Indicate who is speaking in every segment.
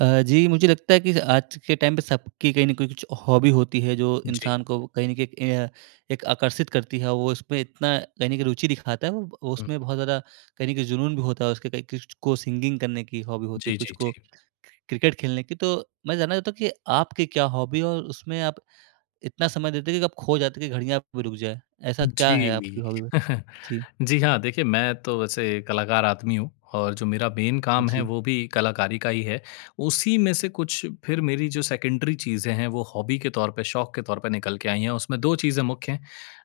Speaker 1: अ, जी मुझे लगता है कि आज के टाइम पे सबकी कहीं न कुछ हॉबी होती है, जो
Speaker 2: जी।
Speaker 1: इंसान को कहीं न कहीं एक ये अ, एक आकर्षित करती है, वो उसपे इतना कहीं न कहीं रुचि दिखाता है वो, वो
Speaker 2: हुँ।
Speaker 1: उसमें बहुत ज़्यादा, कहीं न कहीं जुनून भी होता है, उसके कई किस्ट को सिंगिंग करने की हॉबी होती है,
Speaker 2: जी,
Speaker 1: कुछ
Speaker 2: जी,
Speaker 1: को
Speaker 2: जी।
Speaker 1: क्रिकेट खेलने की, तो मैं जानना चाहता हूँ कि आपकी क्या हॉबी है? और उसमें आप इतना समय देते हो कि आप खो जाते हैं, कि घड़ियाँ आपकी रुक जाए, ऐसा क्या है
Speaker 2: जी।
Speaker 1: आपकी हॉबी? ब जी।
Speaker 2: जी हाँ देखिए, मैं तो वैसे कलाकार आदमी हूँ और जो मेरा मेन काम है,
Speaker 1: जी।
Speaker 2: वो भी कलाकारी का ही है, उसी में से कुछ फिर मेरी जो सेकेंडरी चीज़ें हैं, वो हॉबी के तौर पे, शौक के तौर पे निकल के आई हैं, उसमें 2 चीज़ें मुख्य हैं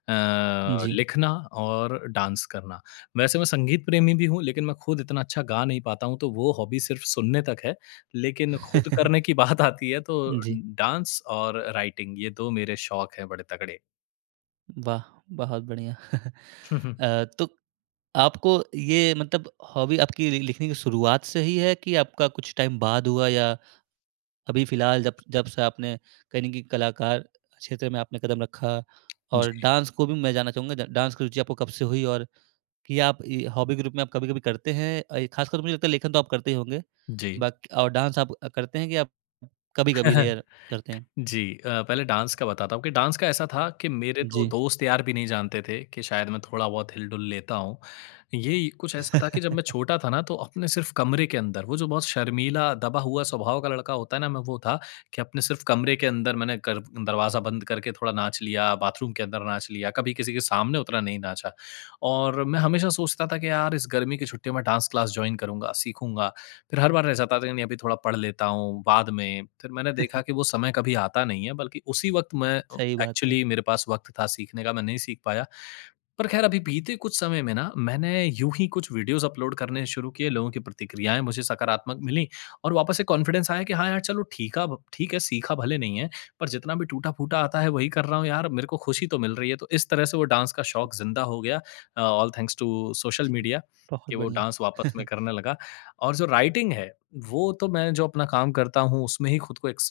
Speaker 2: अ,
Speaker 1: जी।
Speaker 2: लिखना और डांस करना। वैसे मैं संगीत प्रेमी भी हूँ, लेकिन मैं खुद इतना अच्छा गा नहीं पाता हूँ, तो वो हॉबी सिर्फ़ सुनने तक है, लेकिन खुद करने की बात आती है तो,
Speaker 1: जी।
Speaker 2: डांस और राइटिंग ये 2 मेरे शौक है, बड़े तगड़े।
Speaker 1: वाह! बहुत बढ़िया। अ, तो आपको ये मतलब हॉबी आपकी लि लिखने की शुरुआत से ही है, कि आपका कुछ टाइम बाद हुआ या अभी फिलहाल जब जब से आपने कहीं न कहीं कलाकार क्षेत्र में आपने कदम रखा और
Speaker 2: जी।
Speaker 1: डांस को भी मैं जानना चाहूँगा डा डांस की रुचि आपको कब से हुई? और कि आप ये हॉबी के रूप में आप कभी-कभी करते हैं अ, ये खासकर मुझे लगता है लेखन तो आप करते ही होंगे।
Speaker 2: जी।
Speaker 1: बाकी और डांस आप करते हैं कि आप कभी-कभी रेयर करते हैं?
Speaker 2: जी अ, पहले डांस का बताता हूँ, कि डांस का ऐसा था कि मेरे तो
Speaker 1: जी।
Speaker 2: दोस्त-यार भी नहीं जानते थे, कि शायद मैं थोड़ा-बहुत हिल-डुल लेता हूँ। ये कुछ ऐसा था कि जब मैं छोटा था ना, तो अपने सिर्फ़ कमरे के अंदर, वो जो बहुत शर्मीला, दबा हुआ स्वभाव का लड़का होता है ना, मैं वो था कि अपने सिर्फ़ कमरे के अंदर मैंने कर दरवाज़ा बंद करके थोड़ा नाच लिया, बाथरूम के अंदर नाच लिया, कभी किसी के सामने उतना नहीं नाचा। और मैं हमेशा सोचता था कि यार इस गर्मी की छुट्टियों में डांस क्लास जॉइन करूँगा, सीखूँगा, फिर हर बार रह जाता था, कि नहीं, अभी थोड़ा पढ़ लेता हूँ, बाद में। फिर मैंने देखा कि वो समय कभी आता नहीं है बल्कि उसी वक़्त मैं
Speaker 1: सही बात है।
Speaker 2: एक्चुअली मेरे पास वक़्त था सीखने का, मैं नहीं सीख पाया। पर खैर अभी बीते कुछ समय में ना, मैंने यूँ ही कुछ वीडियोज़ अपलोड करने शुरू किए। लोगों की प्रतिक्रियाएँ मुझे सकारात्मक मिलीं और वापस से कॉन्फिडेंस आया कि हाँ, यार चलो ठीकाब ठीक है, सीखा भले नहीं है पर जितना भी टूटा-फूटा आता है, वही कर रहा हूँ यार, मेरे को खुशी तो मिल रही है, तो इस तरह से वो डांस का
Speaker 1: जी।
Speaker 2: शौक जिंदा हो गया। अ, all thanks to social media,
Speaker 1: बहुत
Speaker 2: के वो
Speaker 1: बढ़िया।
Speaker 2: डांस वापस में करने लगा और जो राइटिंग है, वो तो मैं जो अपना काम करता हूँ, उसमें ही खुद को एक्स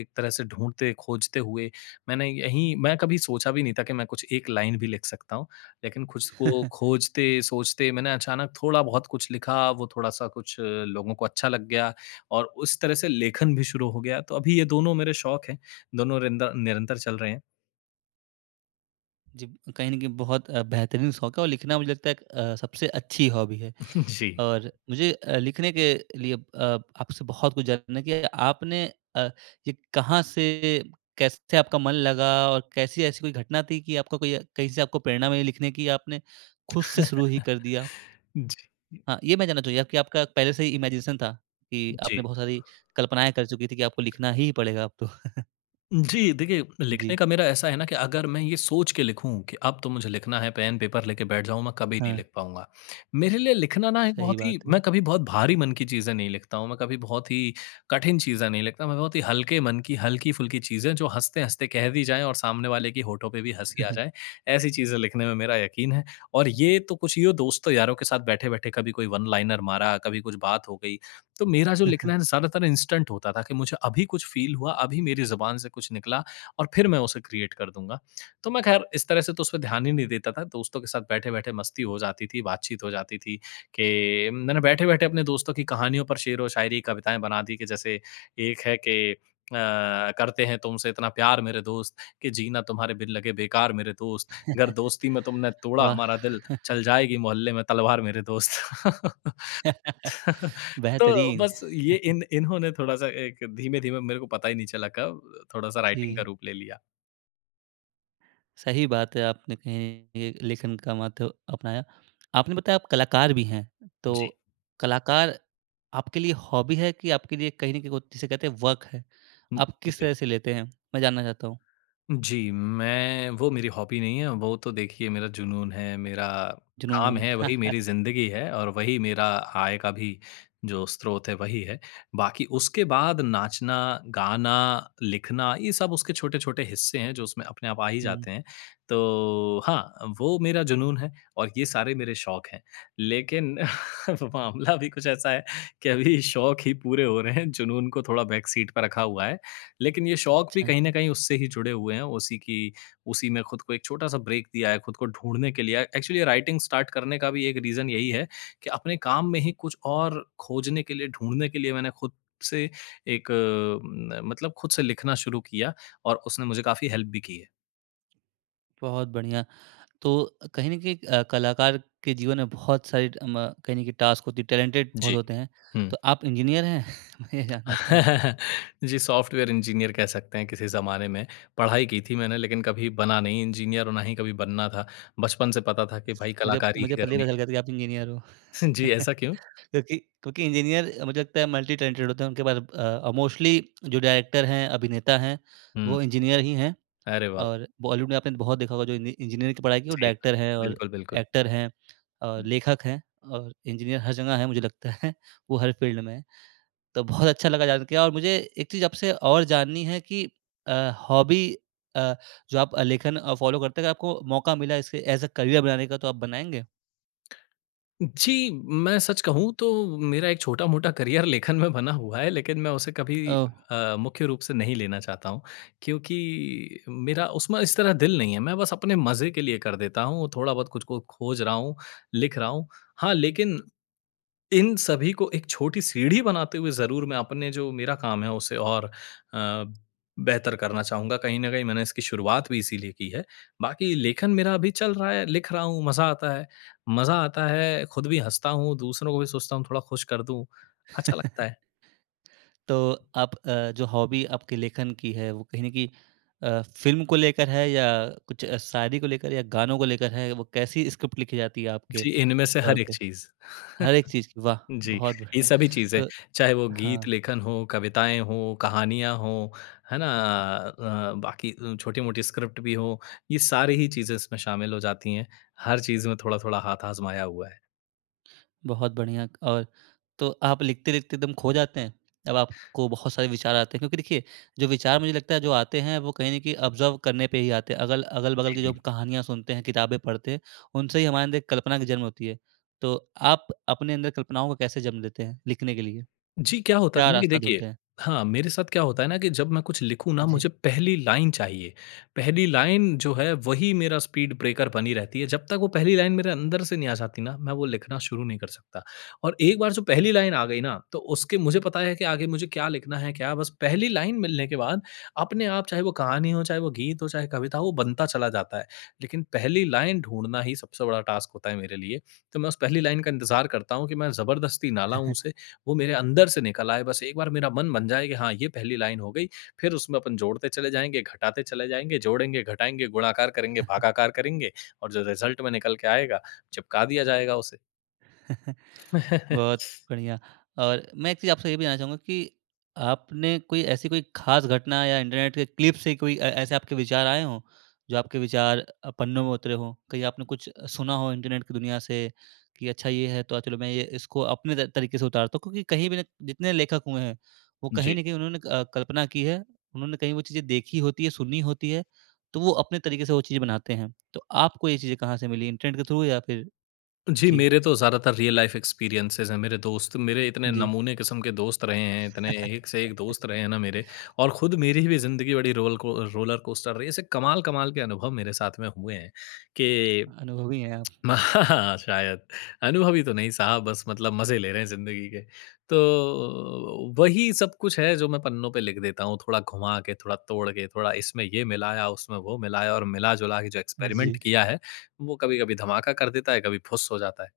Speaker 2: एक तरह से ढूँढते-खोजते हुए मैंने यहीं मैं कभी सोचा भी नहीं था कि मैं कुछ एक लाइन भी लिख सकता हूँ, लेकिन खुश को खोजते-सोचते मैंने अचानक थोड़ा-बहुत कुछ लिखा, वो थोड़ा-सा कुछ लोगों को अच्छा लग गया और उस तरह से लेखन भी शुरू हो गया। तो अभी ये दोनों मेरे शौक है, दोनों रिंद निरंतर चल रहे हैं।
Speaker 1: जी। कहीं न कहीं बहुत अ, बेहतरीन शौक़ है, और लिखना मुझे लगता एक अ, सबसे अच्छी हॉबी है।
Speaker 2: जी।
Speaker 1: और मुझे अ, लिखने के लिए अ, आपसे बहुत कुछ जानना कि आपने अ, ये कहाँ से कैसे आपका मन लगा और कैसी ऐसी कोई घटना थी कि आपको कोई अ, कहीं से आपको प्रेरणा मिली लिखने की, या आपने खुद से शुरू ही कर दिया?
Speaker 2: जी।
Speaker 1: हाँ, ये मैं जानना चाहूँगा या कि आपका पहले से ही इमैजिनेशन था, कि
Speaker 2: जी।
Speaker 1: आपने बहुत सारी कल्पनाएँ कर चुकी थीं कि आपको लिखना ही पड़ेगा अब तो।
Speaker 2: जी, देखिए, लिखने
Speaker 1: जी।
Speaker 2: का मेरा ऐसा है ना कि अगर मैं ये सोच के लिखूँ कि अब तो मुझे लिखना है, पेन, पेपर लेके बैठ जाऊँ, मैं कभी नहीं
Speaker 1: हाँ।
Speaker 2: लिख पाऊँगा। मेरे लिए लिखना ना एक
Speaker 1: सही
Speaker 2: बहुत ही
Speaker 1: बात है।
Speaker 2: मैं कभी बहुत भारी मन की चीज़ें नहीं लिखता हूँ, मैं कभी बहुत ही कठिन चीज़ें नहीं लिखता। मैं बहुत ही हल्के मन की, हल्की-फुल्की चीज़ें जो हँसते-हँसते कह दी जाएँ और सामने वाले की होठों पे भी हँसी आ जाए, ऐसी चीज़ें लिखने में मेरा यक़ीन है। और ये तो कुछ यूँ दोस्तों-यारों के साथ बैठे-बैठे कभी कोई वन लाइनर मारा, कभी कुछ बात हो गई। तो मेरा जो लिखना है ना, ज़्यादातर इंस्टेंट होता था कि मुझे अभी कुछ फ़ील हुआ, अभी मेरी जुबान से कुछ निकला, और फिर मैं उसे क्रिएट कर दूँगा। तो मैं ख़ैर इस तरह से तो उस पे ध्यान ही नहीं देता था। दोस्तों के साथ बैठे-बैठे मस्ती हो जाती थी, बातचीत हो जाती थी, कि मैंने बैठे-बैठे अपने दोस्तों की कहानियों पर शेरो-शायरी, कविताएँ बना दी कि जैसे एक है कि अ, करते हैं तुमसे इतना प्यार मेरे दोस्त, कि जीना तुम्हारे बिन लगे बेकार मेरे दोस्त। गर दोस्ती में तुमने तोड़ा
Speaker 1: वाह!
Speaker 2: हमारा दिल, चल जाएगी मोहल्ले में तलवार मेरे दोस्त। तो
Speaker 1: बेहतरीन।
Speaker 2: बस ये इन इन्होंने थोड़ा-सा एक धीमे-धीमे मेरे को पता ही नहीं चला कब, थोड़ा-सा राइटिंग का
Speaker 1: जी।
Speaker 2: रूप ले लिया।
Speaker 1: सही बात है, आपने कहीं ये लेखन का माध्य अपनाया। आपने बताया आप कलाकार भी हैं,
Speaker 2: जी।
Speaker 1: तो कलाकार आपके लिए हॉबी है कि आपके लिए कहीं न कहीं वो जिसे कहते हैं वर्क है?
Speaker 2: हुँ,
Speaker 1: आप
Speaker 2: उ
Speaker 1: किस
Speaker 2: जी।
Speaker 1: तरह से लेते हैं, मैं जानना चाहता हूँ।
Speaker 2: जी, मैं वो मेरी हॉबी नहीं है, वो तो देखिए मेरा जुनून है, मेरा काम
Speaker 1: जुनून।
Speaker 2: है, वही मेरी ज़िन्दगी है, और वही मेरा आय का भी जो स्रोत है, वही है। बाकी उसके बाद नाचना, गाना, लिखना, ये सब उसके छोटे-छोटे हिस्से हैं, जो उसमें अपने आप आ ही
Speaker 1: हुँ।
Speaker 2: जाते हैं। तो हाँ अ, वो मेरा जुनून है और ये सारे मेरे शौक़ हैं। लेकिन मामला भी कुछ ऐसा है कि अभी शौक ही पूरे हो रहे हैं, जुनून को थोड़ा बैक सीट पर रखा हुआ है। लेकिन ये शौक़ भी
Speaker 1: अच्छा।
Speaker 2: कहीं न कहीं उससे ही जुड़े हुए हैं, उसी की उसी में खुद को एक छोटा-सा ब्रेक दिया है खुद को ढूँढ़ने के लिए। अ, एक्चुअली ये राइटिंग स्टार्ट करने का भी एक रीज़न यही है कि अपने काम में ही कुछ और खोजने के लिए, ढूँढ़ने के लिए, मैंने खुद से एक न मतलब खुद से लिखना शुरू किया, और उसने मुझे काफ़ी हेल्प भी की है।
Speaker 1: बहुत बढ़िया। तो कहीं न कहीं एक अ, कलाकार के जीवन में बहुत सारी अ, म कहीं न कहीं टास्क होती टैलेंटेड बहुत
Speaker 2: जी।
Speaker 1: होते हैं।
Speaker 2: हुँ।
Speaker 1: तो आप इंजीनियर हैं? मैं ये जानना चाहूँगा।
Speaker 2: जी सॉफ़्टवेयर इंजीनियर कह सकते हैं किसी ज़माने में। पढ़ाई की थी मैंने लेकिन कभी बना नहीं इंजीनियर और ना ही कभी बनना था। बचपन से पता था कि भई
Speaker 1: मुझे
Speaker 2: कलाकारी ही
Speaker 1: मुझे पहले ही
Speaker 2: करनी
Speaker 1: पता चल
Speaker 2: है।
Speaker 1: गया था कि आप इंजीनियर हो।
Speaker 2: जी, ऐसा क्यों?
Speaker 1: क्योंकि क्योंकि इंजीनियर अ, मुझे लगता है मल्टी-टैलेंटेड होते हैं। उनके पास अ अ, मोस्टली जो डायरेक्टर हैं, अभिनेता हैं,
Speaker 2: हुँ।
Speaker 1: वो इंजीनियर ही हैं
Speaker 2: अरे वाह, वाह!
Speaker 1: और बॉलीवुड में आपने बहुत देखा होगा जो इनी इंजीनियरिंग की पढ़ाई की और
Speaker 2: जी हाँ।
Speaker 1: डायरेक्टर हैं और
Speaker 2: बिल्कुल, बिल्कुल।
Speaker 1: एक्टर हैं और
Speaker 2: हुँ।
Speaker 1: लेखक हैं और इंजीनियर हर जगह हैं। मुझे लगता है वो हर फ़ील्ड में हैं। तो बहुत अच्छा लगा जान के और मुझे एक चीज़ आपसे और जाननी है कि अ, हॉबी अ, जो आप अ, लेखन अ, फॉलो करते हैं अगर आपको मौका मिला इसे एज़ अ करियर बनाने का तो आप बनाएँगे?
Speaker 2: जी, मैं सच कहूँ तो मेरा एक छोटा-मोटा करियर लेखन में बना हुआ है लेकिन मैं उसे कभी
Speaker 1: ओह!
Speaker 2: अ, मुख्य रूप से नहीं लेना चाहता हूँ क्योंकि मेरा उसमें इस तरह दिल नहीं है। मैं बस अपने मज़े के लिए कर देता हूँ थोड़ा बहुत कुछ को खोज रहा हूँ लिख रहा हूँ। हाँ, लेकिन इन सभी को एक छोटी सीढ़ी बनाते हुए ज़रूर मैं अपने जो मेरा काम है उसे और अ, बेहतर करना चाहूँगा। कहीं न कहीं मैंने इसकी शुरुआत भी इसीलिए की है। बाकी लेखन मेरा अभी चल रहा है लिख रहा हूँ मज़ा आता है। मज़ा आता है ख़ुद भी हँसता हूँ दूसरों को भी सोचता हूँ थोड़ा खुश कर दूँ। अच्छा लगता है।
Speaker 1: तो आप अ, जो हॉबी आपके लेखन की है वो कहीं न कहीं अ, फ़िल्म को लेकर है या कुछ शायरी को लेकर या गानों को लेकर है वो कैसी स्क्रिप्ट लिखी जाती है आपके
Speaker 2: जी, इनमें से
Speaker 1: तौर
Speaker 2: हर एक
Speaker 1: पे?
Speaker 2: चीज़।
Speaker 1: हर एक चीज़ की, वाह!
Speaker 2: जी।
Speaker 1: बहुत
Speaker 2: ये
Speaker 1: बढ़िया।
Speaker 2: सभी चीज़ें
Speaker 1: तो
Speaker 2: चाहे वो गीत
Speaker 1: हाँ।
Speaker 2: लेखन हो, कविताएँ हों, कहानियाँ हों है ना? अ, बाकी अ, छोटी-मोटी स्क्रिप्ट भी हों। ये सारी ही चीज़ें इसमें शामिल हो जाती हैं। हर चीज़ में थोड़ा-थोड़ा हाथ आज़माया हुआ है।
Speaker 1: बहुत बढ़िया, और तो आप लिखते-लिखते एकदम खो जाते हैं? जब अब आपको बहुत सारे विचार आते हैं क्योंकि देखिए जो विचार मुझे लगता है जो आते हैं वो कहीं न कहीं ऑब्ज़र्व करने पे ही आते हैं। अगल अगल-बगल
Speaker 2: जी,
Speaker 1: की जो
Speaker 2: जी।
Speaker 1: कहानियाँ सुनते हैं किताबें पढ़ते उनसे ही हमारे अंदर एक कल्पना का जन्म होती है। तो आप अपने अंदर कल्पनाओं को कैसे जन्म देते हैं? लिखने के लिए,
Speaker 2: जी। क्या होता
Speaker 1: क्या
Speaker 2: है ना कि
Speaker 1: रास्ता ढूँढते
Speaker 2: देखिए,
Speaker 1: हैं?
Speaker 2: हाँ मेरे साथ क्या होता है ना कि जब मैं कुछ लिखूँ ना
Speaker 1: जी।
Speaker 2: मुझे पहली लाइन चाहिए। पहली लाइन जो है वही मेरा स्पीड ब्रेकर बनी रहती है। जब तक वो पहली लाइन मेरे अंदर से नहीं आ जाती ना मैं वो लिखना शुरू नहीं कर सकता। और एक बार जो पहली लाइन आ गई ना तो उसके मुझे पता है कि आगे मुझे क्या लिखना है क्या बस पहली लाइन मिलने के बाद अपने आप चाहे वो कहानी हो, चाहे वो गीत, चाहे कविता हो, वो बनता चला जाता है। लेकिन पहली लाइन ढूँढना ही सबसे बड़ा टास्क होता है मेरे लिए। तो मैं उस पहली लाइन का इंतजार करता हूँ कि मैं जबरदस्ती ना लाऊँ उसे वो मेरे अंदर से निकल आए बस एक बार मेरा मन बन जाए कि हाँ ये पहली लाइन हो गई। फ़िर उसमें अपन जोड़ते चले जाएँगे घटाते चले जाएँगे जोड़ेंगे घटाएँगे गुणाकार करेंगे, भागाकार करेंगे और जो रिजल्ट में निकल के आएगा चिपका दिया जाएगा उसे।
Speaker 1: बहुत बढ़िया। और मैं एक चीज़ आपसे ये भी जानना चाहूँगा कि आपने कोई ऐसी कोई ख़ास घटना या इंटरनेट के क्लिप से कोई ऐ ऐसे आपके विचार आए हों जो आपके विचार अ, पन्नों में उतरे हो। कहीं आपने कुछ सुना हो इंटरनेट की दुनिया से कि अच्छा ये है तो आज चलो मैं ये इसको अपने त तरीके से उतारता हूँ। क्योंकि कहीं भी ना जितने लेखक हुए हैं वो कहीं
Speaker 2: जी।
Speaker 1: न कहीं उन्होंने अ, कल्पना की है। उन्होंने कहीं वो चीज़ें देखी होती है, सुनी होती है तो वो अपने तरीके से वो चीज़ें बनाते हैं। तो आपको ये चीज़ें कहाँ से मिली इंटरनेट के थ्रू या फ़िर
Speaker 2: जी
Speaker 1: जी।
Speaker 2: मेरे तो ज़्यादातर रियल लाइफ़ एक्सपीरियंसेज़ है। मेरे दोस्त मेरे इतने
Speaker 1: जी।
Speaker 2: नमूने किस्म के दोस्त रहे हैं। इतने एक से एक दोस्त रहे हैं ना मेरे और खुद मेरी भी ज़िंदगी बड़ी रोल को रोलर कोस्टर रही है। ऐसे कमाल-कमाल के अनुभव मेरे साथ में हुए हैं कि
Speaker 1: अनुभवी है आप।
Speaker 2: शायद अनुभवी तो नहीं साहब बस मतलब मज़े ले रहे हैं ज़िंदगी के। तो वही सब कुछ है जो मैं पन्नों पे लिख देता हूँ थोड़ा घुमा के थोड़ा तोड़ के थोड़ा इसमें ये मिलाया उसमें वो मिलाया और मिला जुला के जो एक्सपेरिमेंट
Speaker 1: जी।
Speaker 2: किया है वो कभी-कभी धमाका कर देता है कभी फुस्स हो जाता है।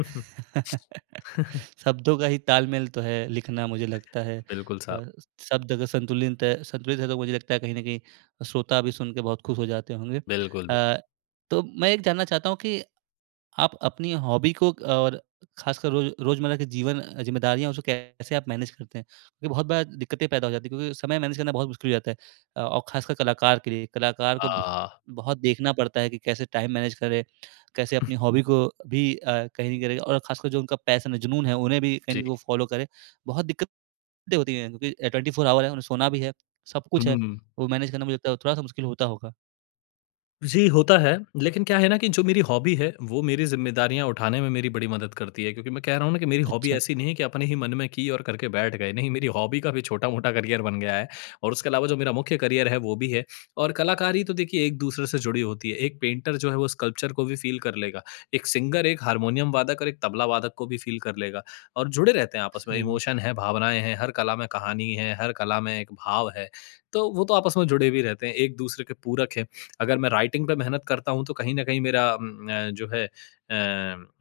Speaker 1: शब्दों का ही तालमेल तो है लिखना मुझे लगता है।
Speaker 2: बिल्कुल साहब।
Speaker 1: और शब्द अगर संतुलिंत है संतुलित है तो मुझे लगता है कहीं न कहीं श्रोता भी सुनके बहुत खुश हो जाते होंगे।
Speaker 2: बिल्कुल।
Speaker 1: अ, तो मैं एक जानना चाहता हूँ कि आप अपनी हॉबी को और ख़ासकर रोज़ रोज़मर्रा के जीवन अ, जिम्मेदारियाँ उसे कैसे आप मैनेज करते हैं? क्योंकि बहुत बार दिक्कतें पैदा हो जाती है क्योंकि समय मैनेज करना बहुत मुश्किल हो जाता है और ख़ासकर कलाकार के लिए कलाकार को बहुत
Speaker 2: हाँ।
Speaker 1: बहुत देखना पड़ता है कि कैसे टाइम मैनेज करें। कैसे अपनी
Speaker 2: [unintelligible]
Speaker 1: हॉबी को भी अ, कैरी करें और ख़ासकर जो उनका पैशन है, जुनून है, उन्हें भी कहीं न
Speaker 2: जी।
Speaker 1: कहीं वो फॉलो करें। बहुत दिक्कतें होती है क्योंकि 24 आवर है उन्हें सोना भी है सब
Speaker 2: हुँ,
Speaker 1: कुछ है।
Speaker 2: हुँ।
Speaker 1: वो मैनेज करना मुझे लगता है थोड़ा-सा मुश्किल होता होगा।
Speaker 2: जी, होता है। लेकिन क्या है ना कि जो मेरी हॉबी है, वो मेरी ज़िम्मेदारियाँ उठाने में मेरी बड़ी मदद करती है क्योंकि मैं कह रहा हूँ ना कि मेरी हॉबी
Speaker 1: अच्छा।
Speaker 2: ऐसी नहीं है कि अपने ही मन में की और करके बैठ गए। नहीं, मेरी हॉबी का भी छोटा-मोटा करियर बन गया है और उसके अलावा जो मेरा मुख्य करियर है, वो भी है और कलाकारी तो देखिए, एक-दूसरे से जुड़ी होती है। एक पेंटर जो है, वो स्कल्पचर को भी फ़ील कर लेगा, एक सिंगर, एक हारमोनियम वादक और एक तबला वादक को भी फ़ील कर लेगा और जुड़े रहते हैं आपस में,
Speaker 1: सही बात।
Speaker 2: इमोशन हैं, भावनाएँ हैं, हर कला में कहानी है, हर कला में एक भाव है, तो वो तो आपस में जुड़े भी रहते हैं, एक-दूसरे के पूरक हैं। अगर मैं राइटिंग पे मेहनत करता हूँ, तो कहीं न कहीं मेरा उम अ, जो है अ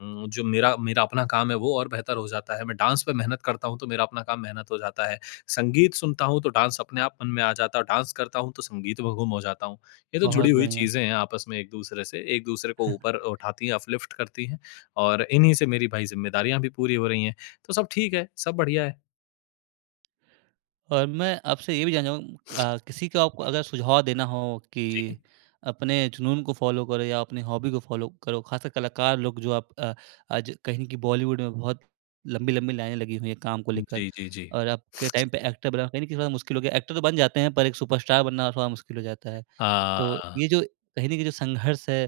Speaker 2: उम, जो मेरा मेरा अपना काम है, वो और बेहतर हो जाता है, मैं डांस पे मेहनत करता हूँ, तो मेरा अपना काम मेहनत हो जाता है। संगीत सुनता हूँ, तो डांस अपने आप मन में आ जाता है और डांस करता हूँ, तो संगीत में गुम हो जाता हूँ। ये तो जुड़ी
Speaker 1: बहुत
Speaker 2: हुई
Speaker 1: बढ़िया।
Speaker 2: चीज़ें हैं आपस में एक-दूसरे से, एक-दूसरे को ऊपर उठाती हैं, अपलिफ्ट करती हैं और इन्हीं से मेरी भाई, ज़िम्मेदारियाँ भी पूरी हो रही हैं। तो सब ठीक है, सब बढ़िया है।
Speaker 1: और मैं आपसे ये भी जानना चाहूँग अ, किसी को आपको अगर सुझाव देना हो, कि
Speaker 2: जी।
Speaker 1: अपने जुनून को फ़ॉलो करो या अपनी हॉबी को फ़ॉलो करो। खासकर कलाकार लोग जो आप अ, आज कहें कि बॉलीवुड में बहुत लंबी-लंबी लाइनें लगी हुई हैं काम को लेकर
Speaker 2: जी, जी, जी।
Speaker 1: और अब के टाइम पे एक्टर बनना कहीं न कहीं थोड़ा मुश्किल हो गया है। एक्टर तो बन जाते हैं, पर एक सुपरस्टार बनना थोड़ा मुश्किल हो जाता है। तो
Speaker 2: हाँ।
Speaker 1: ये जो कही न कहीं जो संघर्ष है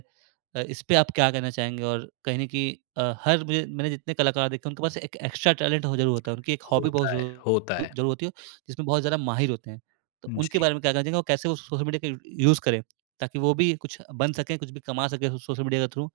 Speaker 1: अ, इसपे आप क्या कहना चाहेंगे? और कहीं न कहीं अ, हर मुझे मैंने जितने कलाकार देखे हैं, उनके पास एक एक्स्ट्रा टैलेंट हो ज़रूर होता है। उनकी एक हॉबी बहुत
Speaker 2: होता है,
Speaker 1: ज़रू
Speaker 2: होता
Speaker 1: अ,
Speaker 2: है।
Speaker 1: ज़रूर होती है, जिसमें बहुत ज़्यादा माहिर होते हैं। तो उनके
Speaker 2: जी।
Speaker 1: बारे में क्या कहना चाहेंगे, वो कैसे वो सोशल मीडिया का यू यूज़ करें? ताकि वो भी कुछ बन सकें, कुछ भी कमा सकें सो सोशल मीडिया के थ्रू?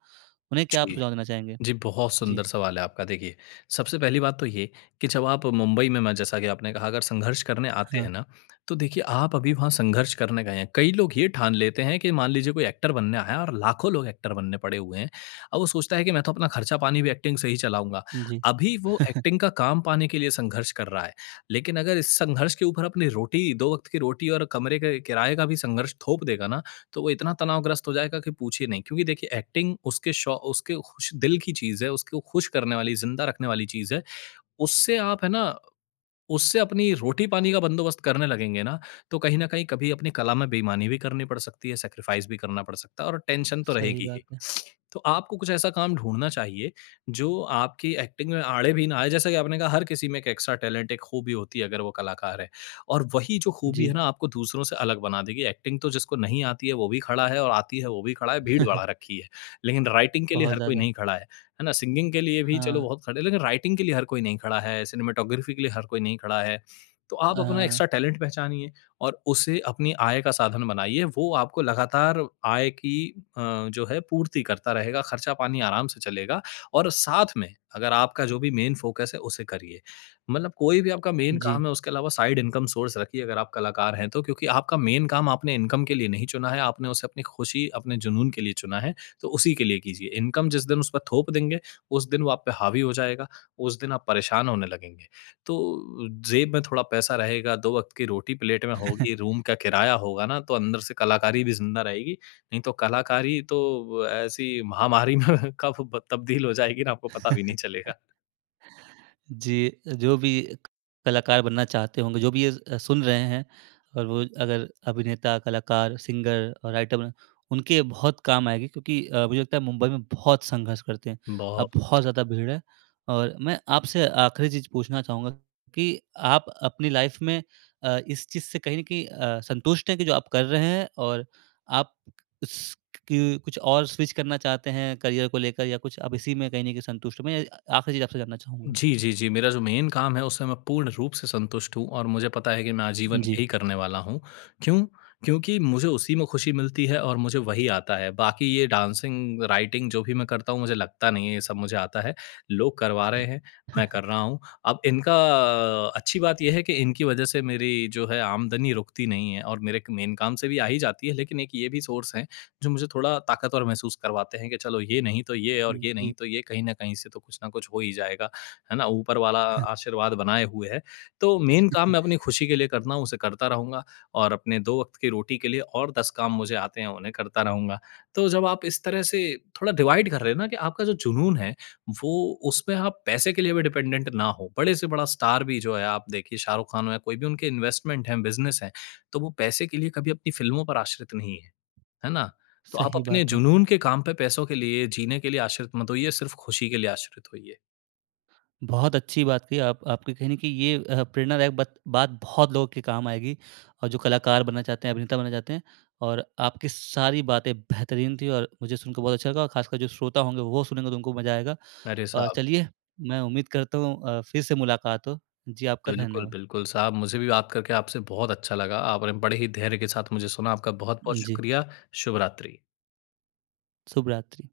Speaker 1: उन्हें क्या आप
Speaker 2: जी।
Speaker 1: सुझाव देना चाहेंगे?
Speaker 2: जी, बहुत
Speaker 1: जी।
Speaker 2: सुंदर सवाल है आपका। देखिए, सबसे पहली बात तो ये कि जब आप मुंबई में, मैं जैसा कि आपने कहा, अगर संघर्ष करने आते
Speaker 1: हाँ।
Speaker 2: हैं ना, तो देखिए, आप अभी वहाँ संघर्ष करने गए हैं। कई लोग ये ठान लेते हैं कि, मान लीजिए, कोई एक्टर बनने आया है और लाखों लोग एक्टर बनने पड़े हुए हैं और वो सोचता है कि, "मैं तो अपना खर्चा-पानी भी एक्टिंग से ही चलाऊँगा।"
Speaker 1: जी।
Speaker 2: अभी वो एक्टिंग का काम पाने के लिए संघर्ष कर रहा है, लेकिन अगर इस संघर्ष के ऊपर अपनी रोटी दो वक़्त की रोटी और कमरे के किराए का भी संघर्ष थोप देगा ना, तो वो इतना तनाव ग्रस्त हो जाएगा कि पूछिए नहीं। क्योंकि देखिए, एक्टिंग उसके शौ उसके खुश दिल की चीज़ है, उसको खुश करने वाली, ज़िंदा रखने वाली चीज़ है। उससे आप है ना, उससे अपनी रोटी-पानी का बंदोबस्त करने लगेंगे ना, तो कहीं न कहीं कभी अपनी कला में बेईमानी भी करनी पड़ सकती है, सैक्रिफ़ाइज़ भी करना पड़ सकता है और टेंशन तो
Speaker 1: सही
Speaker 2: रहेगी ही।
Speaker 1: बात है।
Speaker 2: तो आपको कुछ ऐसा काम ढूँढ़ना चाहिए, जो आपकी एक्टिंग में आड़े भी ना आए, जैसा कि आपने कहा, हर किसी में एक एक्स्ट्रा टैलेंट, एक खूबी होती है, अगर वो कलाकार है और वही जो खूबी है
Speaker 1: जी।
Speaker 2: ना, आपको दूसरों से अलग बना देगी। एक्टिंग तो जिसको नहीं आती है, वो भी खड़ा है और आती है, वो भी खड़ा है, भीड़ बढ़ा रखी है, लेकिन राइटिंग के लिए
Speaker 1: बहुत
Speaker 2: हर कोई
Speaker 1: ज़्यादा।
Speaker 2: नहीं खड़ा है। है ना? सिंगिंग के लिए भी, चलो,
Speaker 1: हाँ।
Speaker 2: बहुत खड़े हैं, लेकिन राइटिंग के लिए हर कोई नहीं खड़ा है, सिनेमेटोग्राफ़ी के लिए हर कोई नहीं खड़ा है। तो आप अपना एक्स्ट्रा
Speaker 1: हाँ।
Speaker 2: टैलेंट पहचानिए और उसे अपनी आय का साधन बनाइए, वो आपको लगातार आय की अ, जो है, पूर्ति करता रहेगा, खर्चा-पानी आराम से चलेगा और साथ में अगर आपका जो भी मेन फ़ोकस है, उसे करिए। मतलब कोई भी आपका मेन
Speaker 1: जी।
Speaker 2: काम है, उसके अलावा साइड इनकम सोर्स रखिए, अगर आप कलाकार हैं तो, क्योंकि आपका मेन काम आपने इनकम के लिए नहीं चुना है। आपने उसे अपनी खुशी, अपने जुनून के लिए चुना है, तो उसी के लिए कीजिए, इनकम जिस दिन उस पर थोप देंगे, उस दिन वो आप पे हावी हो जाएगा, उस दिन आप परेशान होने लगेंगे। तो, जेब में थोड़ा पैसा रहेगा, दो वक़्त की रोटी प्लेट में होगी, रूम का किराया होगा ना, तो अंदर से कलाकारी भी ज़िंदा रहेगी। नहीं, तो कलाकारी तो ऐसी महामारी में कब ब तब्दील हो जाएगी ना, आपको पता भी नहीं चलेगा।
Speaker 1: जी अ, जो भी एक कलाकार बनना चाहते होंगे, जो भी ये अ, सुन रहे हैं और वो अगर अभिनेता, कलाकार, सिंगर और राइटर बन उनके बहुत काम आएगी क्योंकि अ, मुझे लगता है, मुंबई में बहुत संघर्ष करते हैं,
Speaker 2: बहुत।
Speaker 1: अब बहुत ज़्यादा भीड़ है। और मैं आपसे आख़िरी चीज़ पूछना चाहूँगा कि आप अपनी लाइफ़ में अ, इस चीज़ से कहीं न कहीं अ, संतुष्ट हैं कि जो आप कर रहे हैं और आप क अस्क क कुछ और स्विच करना चाहते हैं करियर को लेकर या कुछ आप इसी में कहीं न कहीं संतुष्ट मैं आख़िरी चीज़ आपसे जानना चाहूँगा?
Speaker 2: जी, जी, जी, मेरा जो मेन काम है, उससे मैं पूर्ण रूप से संतुष्ट हूँ और मुझे पता है कि मैं आजीवन
Speaker 1: जी।
Speaker 2: यही करने वाला हूँ। क्यों? क्योंकि मुझे उसी में खुशी मिलती है और मुझे वही आता है। बाकी ये डांसिंग, राइटिंग, जो भी मैं करता हूँ, मुझे लगता नहीं है, ये सब मुझे आता है, लोग करवा रहे हैं, मैं कर रहा हूँ। अब इनका अच्छी बात ये है कि इनकी वजह से मेरी जो है, आमदनी रुकती नहीं है और मेरे एक मेन काम से भी आ ही जाती है, लेकिन एक ये भी सोर्स हैं, जो मुझे थोड़ा ताकत और महसूस करवाते हैं कि चलो, ये नहीं, तो ये और
Speaker 1: हुँ,
Speaker 2: ये
Speaker 1: जी।
Speaker 2: नहीं, तो ये, कहीं न कहीं से तो कुछ न कुछ हो ही जाएगा, है ना? ऊपर वाला आशीर्वाद बनाए हुए है। तो मेन काम मैं अपनी खुशी के लिए करता हूँ, उसे करता रहूँगा और अपने दो वक़्त की रोटी के लिए और 10 काम मुझे आते हैं, उन्हें करता रहूँगा। तो जब आप इस तरह से थोड़ा डिवाइड कर रहे हो ना कि आपका जो जुनून है, वो उसमें आप पैसे के लिए भी डिपेंडेंट ना हो, बड़े से बड़ा स्टार भी जो है, आप देखिए शाहरुख खान हैं, कोई भी उनके इन्वेस्टमेंट हैं, बिज़नेस हैं, तो वो पैसे के लिए कभी अपनी फ़िल्मों पर आश्रित नहीं हैं। है ना? तो आप
Speaker 1: सही
Speaker 2: अपने
Speaker 1: बात है।
Speaker 2: जुनून के काम पे पैसों के लिए, जीने के लिए आश्रित मत होइए, सिर्फ़ खुशी के लिए आश्रित होइए।
Speaker 1: बहुत अच्छी बात कही, आप आपकी कहीं न कहीं ये अ, प्रेरणादायक बत बात बहुत लोगों के काम आएगी और जो कलाकार बनना चाहते हैं, अभिनेता बनना चाहते हैं और आपकी सारी बातें बेहतरीन थी और मुझे सुनकर बहुत अच्छा लगा और खासकर जो श्रोता होंगे, वो सुनेंगे, तो उनको मज़ा आएगा।
Speaker 2: अरे,
Speaker 1: अ,
Speaker 2: साहब।
Speaker 1: चलिए, मैं उम्मीद करता हूँ अ, फिर से मुलाकात हो। जी, आपका
Speaker 2: बिल्कुल,
Speaker 1: धन्यवाद।
Speaker 2: बिल्कुल साहब, मुझे भी बात करके आपसे बहुत अच्छा लगा, आपने बड़े ही धैर्य के साथ मुझे सुना। आपका बहुत-बहुत
Speaker 1: जी।
Speaker 2: शुक्रिया। शुभ रात्रि।
Speaker 1: शुभरात्रि।